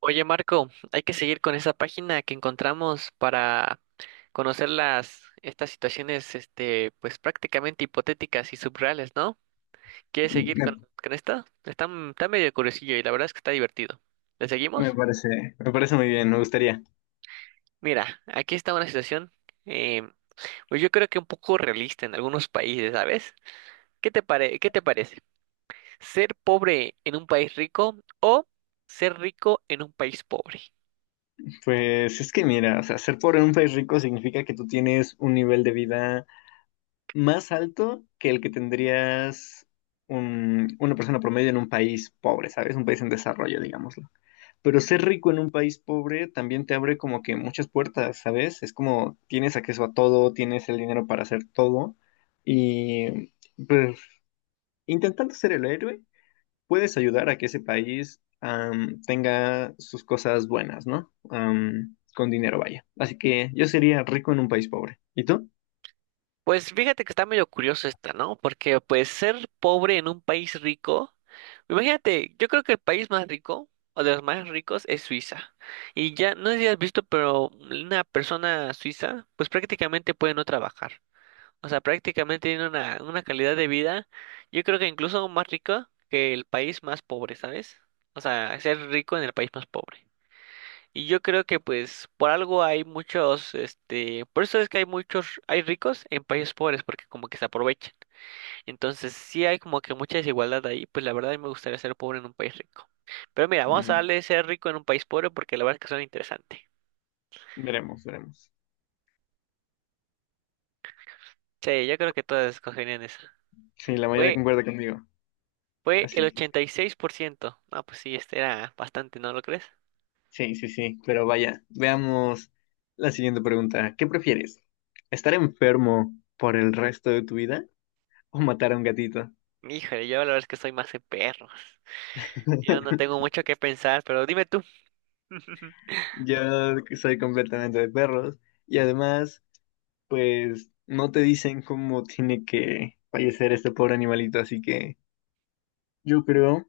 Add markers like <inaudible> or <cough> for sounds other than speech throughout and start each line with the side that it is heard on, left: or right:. right: Oye, Marco, hay que seguir con esa página que encontramos para conocer las estas situaciones, este, pues prácticamente hipotéticas y subreales, ¿no? ¿Quieres seguir
left: Me,
right: con esta? Está, está medio curiosillo y la verdad es que está divertido. ¿Le
left: me
right: seguimos?
left: me parece muy bien, me gustaría.
right: Mira, aquí está una situación, eh, pues yo creo que un poco realista en algunos países, ¿sabes? ¿Qué te parece? ¿Ser pobre en un país rico o ser rico en un país pobre?
left: Pues es que mira, o sea, ser pobre en un país rico significa que tú tienes un nivel de vida más alto que el que tendrías una persona promedio en un país pobre, ¿sabes? Un país en desarrollo, digámoslo. Pero ser rico en un país pobre también te abre como que muchas puertas, ¿sabes? Es como tienes acceso a todo, tienes el dinero para hacer todo y pues intentando ser el héroe. Puedes ayudar a que ese país tenga sus cosas buenas, ¿no? Con dinero, vaya. Así que yo sería rico en un país pobre. ¿Y tú?
right: Pues fíjate que está medio curioso esta, ¿no? Porque pues ser pobre en un país rico, imagínate, yo creo que el país más rico o de los más ricos es Suiza. Y ya, no sé si has visto, pero una persona suiza pues prácticamente puede no trabajar. O sea, prácticamente tiene una calidad de vida, yo creo que incluso más rica que el país más pobre, ¿sabes? O sea, ser rico en el país más pobre. Y yo creo que pues por algo hay muchos, este, por eso es que hay muchos, hay ricos en países pobres, porque como que se aprovechan. Entonces sí hay como que mucha desigualdad ahí, pues la verdad a mí me gustaría ser pobre en un país rico. Pero mira, vamos a
left: Mm,
right: darle ser rico en un país pobre porque la verdad es que suena interesante.
left: veremos, veremos.
right: Sí, yo creo que todas escogerían eso.
left: Sí, la mayoría
right: Fue,
left: concuerda sí conmigo.
right: Fue el
left: Así que
right: 86%. Ah, pues sí, este era bastante, ¿no lo crees?
left: sí, sí, sí. Pero vaya, veamos la siguiente pregunta. ¿Qué prefieres? ¿Estar enfermo por el resto de tu vida o matar a un gatito?
right: Híjole, yo la verdad es que soy más de perros. Yo no tengo
left: <laughs>
right: mucho que pensar, pero dime tú. <laughs>
left: Yo soy completamente de perros y además, pues no te dicen cómo tiene que fallecer este pobre animalito, así que yo creo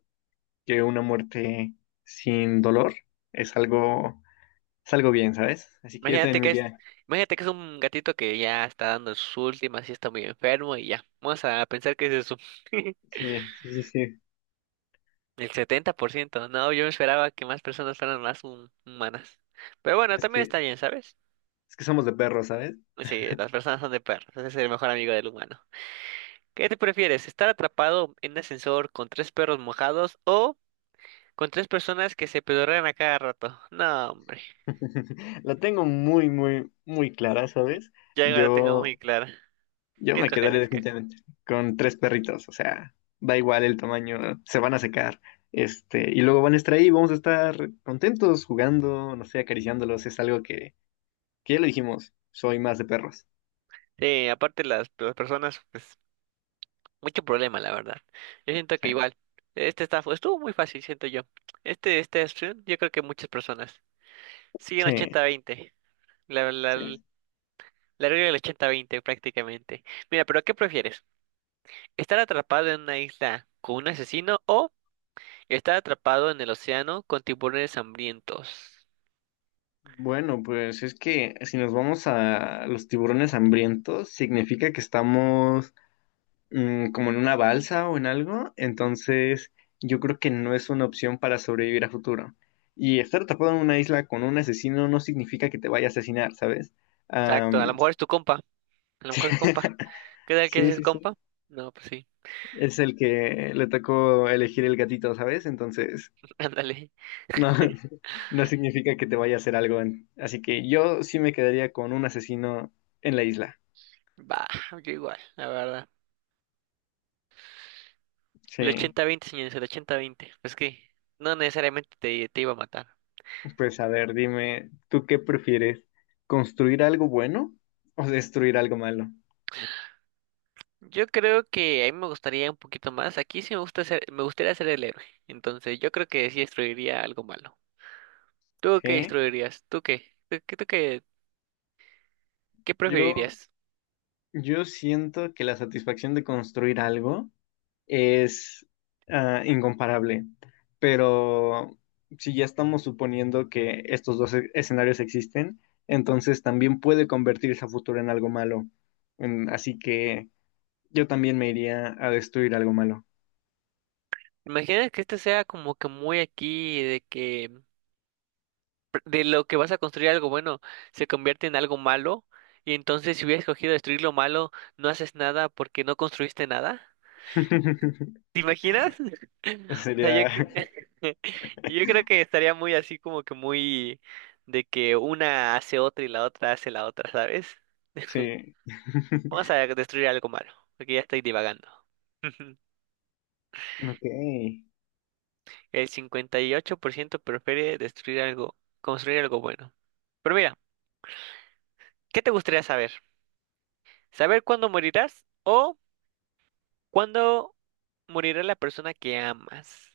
left: que una muerte sin dolor es algo, es algo bien, ¿sabes? Así que yo
right: Imagínate
left: también me
right: que es,
left: iría,
right: imagínate que es un gatito que ya está dando sus últimas y está muy enfermo y ya. Vamos a pensar que es eso. <laughs>
left: sí, sí, sí, sí,
right: El 70%. No, yo esperaba que más personas fueran más humanas. Pero bueno,
left: es
right: también
left: que,
right: está bien, ¿sabes?
left: es que somos de perros, ¿sabes?
right: Sí, las personas son de perros. Ese es el mejor amigo del humano. ¿Qué te prefieres? ¿Estar atrapado en un ascensor con tres perros mojados o con tres personas que se pedorrean a cada rato? No, hombre.
left: <laughs> La tengo muy, muy, muy clara, ¿sabes?
right: Ya la tengo mm
left: Yo
right: muy clara.
left: Yo
right: ¿Qué
left: me quedaré
right: escogerás? ¿Qué-
left: definitivamente con tres perritos, o sea, da igual el tamaño, se van a secar, este, y luego van a estar ahí, vamos a estar contentos jugando, no sé, acariciándolos, es algo que ya lo dijimos, soy más de perros.
right: sí, aparte las personas, pues mucho problema, la verdad. Yo siento que
left: Sí,
right: igual, este está, estuvo muy fácil, siento yo. Este opción, yo creo que muchas personas siguen
left: sí,
right: 80-20. La, la,
left: sí.
right: la regla del 80-20 prácticamente. Mira, pero ¿qué prefieres? ¿Estar atrapado en una isla con un asesino o estar atrapado en el océano con tiburones hambrientos?
left: Bueno, pues es que si nos vamos a los tiburones hambrientos, significa que estamos como en una balsa o en algo, entonces yo creo que no es una opción para sobrevivir a futuro. Y estar atrapado en una isla con un asesino no significa que te vaya a asesinar, ¿sabes?
right: Exacto, a lo
left: Am,
right: mejor es tu compa, a lo mejor es compa.
left: <laughs>
right: ¿Qué tal
left: sí,
right: que es
left: sí, sí.
right: compa? No, pues sí,
left: Es el que le tocó elegir el gatito, ¿sabes? Entonces,
right: <laughs> ándale.
left: no, <laughs> no significa que te vaya a hacer algo. Así que yo sí me quedaría con un asesino en la isla.
right: Va, yo igual, la verdad. El
left: Sí,
right: 80-20 señores, el 80-20. Pues que no necesariamente te iba a matar.
left: pues a ver, dime, ¿tú qué prefieres? ¿Construir algo bueno o destruir algo malo?
right: Yo creo que a mí me gustaría un poquito más. Aquí sí me gusta ser, me gustaría ser el héroe. Entonces, yo creo que sí destruiría algo malo. ¿Tú qué
left: Sí,
right: destruirías? ¿Tú qué? ¿Tú, qué, tú qué qué
left: yo,
right: preferirías?
left: yo siento que la satisfacción de construir algo es incomparable, pero si ya estamos suponiendo que estos dos escenarios existen, entonces también puede convertirse a futuro en algo malo. Mm, así que yo también me iría a destruir algo malo.
right: Imagina que este sea como que muy aquí de que pr- de lo que vas a construir algo bueno se convierte en algo malo y entonces si hubieras escogido destruir lo malo, no haces nada porque no construiste nada.
left: <laughs>
right: ¿Te imaginas? <laughs> O sea,
left: Sería,
right: <laughs> yo creo que estaría muy así como que muy de que una hace otra y la otra hace la otra, ¿sabes?
left: sí. <laughs>
right: Vamos a destruir algo malo, porque ya estoy divagando. <laughs>
left: Ok.
right: El 58% prefiere destruir algo, construir algo bueno. Pero mira, ¿qué te gustaría saber? ¿Saber cuándo morirás o cuándo morirá la persona que amas?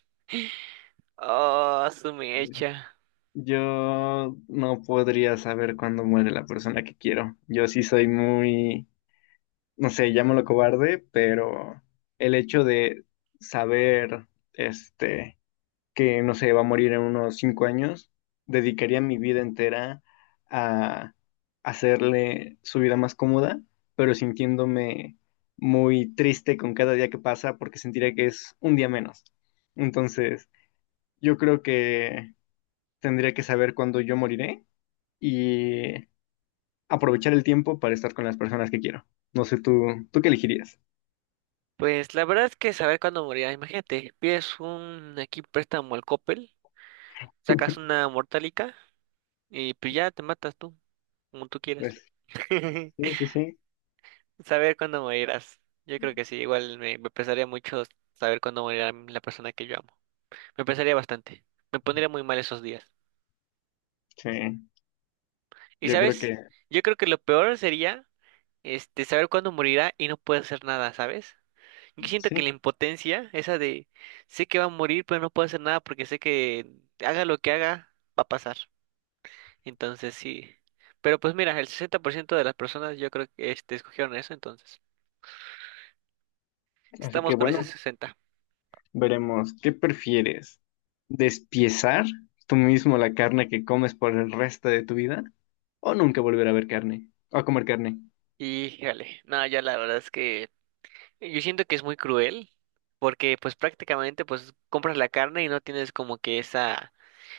right: Oh, su mecha.
left: Yo no podría saber cuándo muere la persona que quiero. Yo sí soy muy, no sé, llámalo cobarde, pero el hecho de saber, este, que no sé, va a morir en unos 5 años, dedicaría mi vida entera a hacerle su vida más cómoda, pero sintiéndome muy triste con cada día que pasa porque sentiría que es un día menos. Entonces, yo creo que tendría que saber cuándo yo moriré y aprovechar el tiempo para estar con las personas que quiero. No sé, ¿tú qué elegirías?
right: Pues la verdad es que saber cuándo morirá, imagínate, pides un aquí préstamo al Coppel, sacas una mortálica y pues ya te matas tú, como tú quieras.
left: Pues, sí,
right: <laughs>
left: sí, sí.
right: Saber cuándo morirás. Yo creo que sí, igual me pesaría mucho saber cuándo morirá la persona que yo amo. Me pesaría bastante. Me pondría muy mal esos días.
left: Sí,
right: Y
left: yo creo
right: sabes,
left: que
right: yo creo que lo peor sería este saber cuándo morirá y no puedes hacer nada, ¿sabes? Yo siento que la
left: sí.
right: impotencia, esa de sé que va a morir, pero no puedo hacer nada porque sé que haga lo que haga, va a pasar. Entonces sí. Pero pues mira, el 60% de las personas yo creo que este, escogieron eso, entonces
left: Así
right: estamos
left: que
right: con ese
left: bueno,
right: 60.
left: veremos. ¿Qué prefieres? ¿Despiezar tú mismo la carne que comes por el resto de tu vida? ¿O nunca volver a ver carne? ¿O a comer carne?
right: Y jale, no, ya la verdad es que yo siento que es muy cruel porque pues prácticamente pues compras la carne y no tienes como que esa.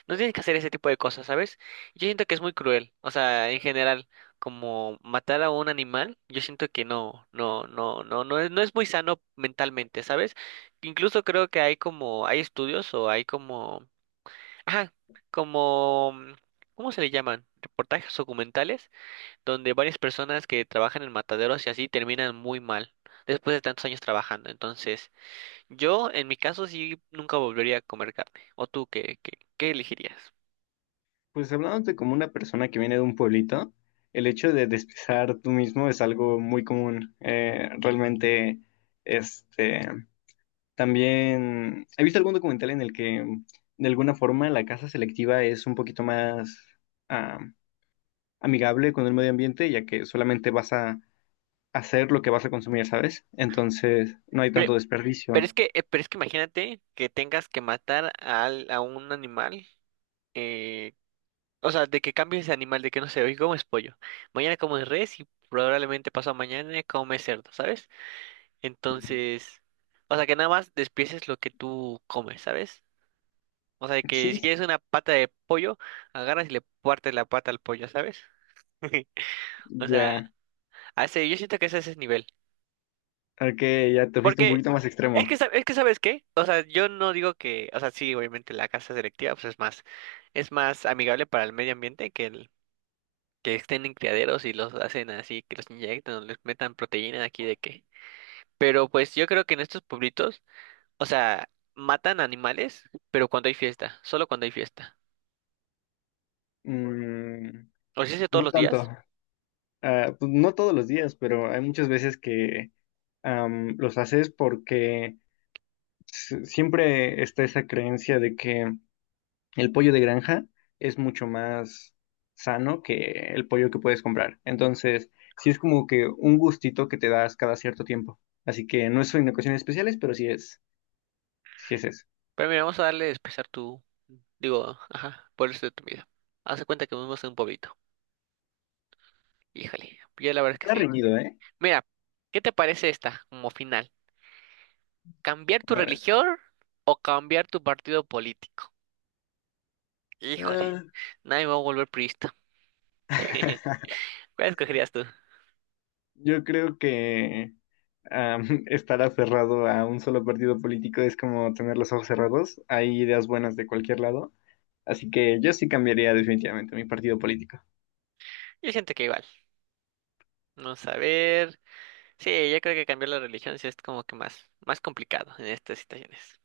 right: No tienes que hacer ese tipo de cosas, ¿sabes? Yo siento que es muy cruel. O sea, en general, como matar a un animal, yo siento que no es, no es muy sano mentalmente, ¿sabes? Incluso creo que hay como, hay estudios o hay como, ajá, como, ¿cómo se le llaman? Reportajes documentales donde varias personas que trabajan en mataderos y así terminan muy mal después de tantos años trabajando. Entonces, yo en mi caso sí nunca volvería a comer carne. ¿O tú qué, qué, qué elegirías?
left: Pues hablándote como una persona que viene de un pueblito, el hecho de despiezar tú mismo es algo muy común. Realmente, este, también he visto algún documental en el que de alguna forma la caza selectiva es un poquito más amigable con el medio ambiente, ya que solamente vas a hacer lo que vas a consumir, ¿sabes? Entonces, no hay tanto
right: Pero,
left: desperdicio.
right: pero es que imagínate que tengas que matar a un animal, eh, o sea, de que cambies de animal, de que no sé, hoy comes pollo, mañana comes res y probablemente pasado mañana comes cerdo, ¿sabes? Entonces, o sea, que nada más despieces lo que tú comes, ¿sabes? O sea, que si
left: Sí,
right: quieres una pata de pollo, agarras y le partes la pata al pollo, ¿sabes? <laughs> O sea,
left: ya.
right: a ese yo siento que es a ese nivel.
left: Ok, ya te fuiste un
right: Porque
left: poquito más
right: es que,
left: extremo.
right: es que ¿sabes qué? O sea, yo no digo que, o sea, sí, obviamente la casa selectiva pues es más amigable para el medio ambiente que el que estén en criaderos y los hacen así, que los inyectan o les metan proteína de aquí de qué. Pero pues yo creo que en estos pueblitos, o sea, matan animales, pero cuando hay fiesta, solo cuando hay fiesta.
left: Mm,
right: O si es de todos
left: no
right: los
left: tanto.
right: días,
left: Ah, pues no todos los días, pero hay muchas veces que los haces porque siempre está esa creencia de que el pollo de granja es mucho más sano que el pollo que puedes comprar. Entonces, sí es como que un gustito que te das cada cierto tiempo. Así que no es en ocasiones especiales, sí es eso.
right: pero mira, vamos a darle expresar tu, digo, ajá, por eso de tu vida. Haz de cuenta que vivimos en un pueblito. Híjole, yo la verdad es
left: Está
right: que sí.
left: reñido, ¿eh?
right: Mira, ¿qué te parece esta como final? ¿Cambiar tu
left: A ver.
right: religión o cambiar tu partido político? Híjole,
left: Ah,
right: nadie va a volver priista. <laughs> ¿Cuál
left: <laughs>
right: escogerías tú?
left: yo creo que <laughs> estar aferrado a un solo partido político es como tener los ojos cerrados. Hay ideas buenas de cualquier lado. Así que yo sí cambiaría definitivamente mi partido político.
right: Yo siento que igual. Vamos a ver. Sí, yo creo que cambiar la religión sí es como que más, más complicado en estas situaciones.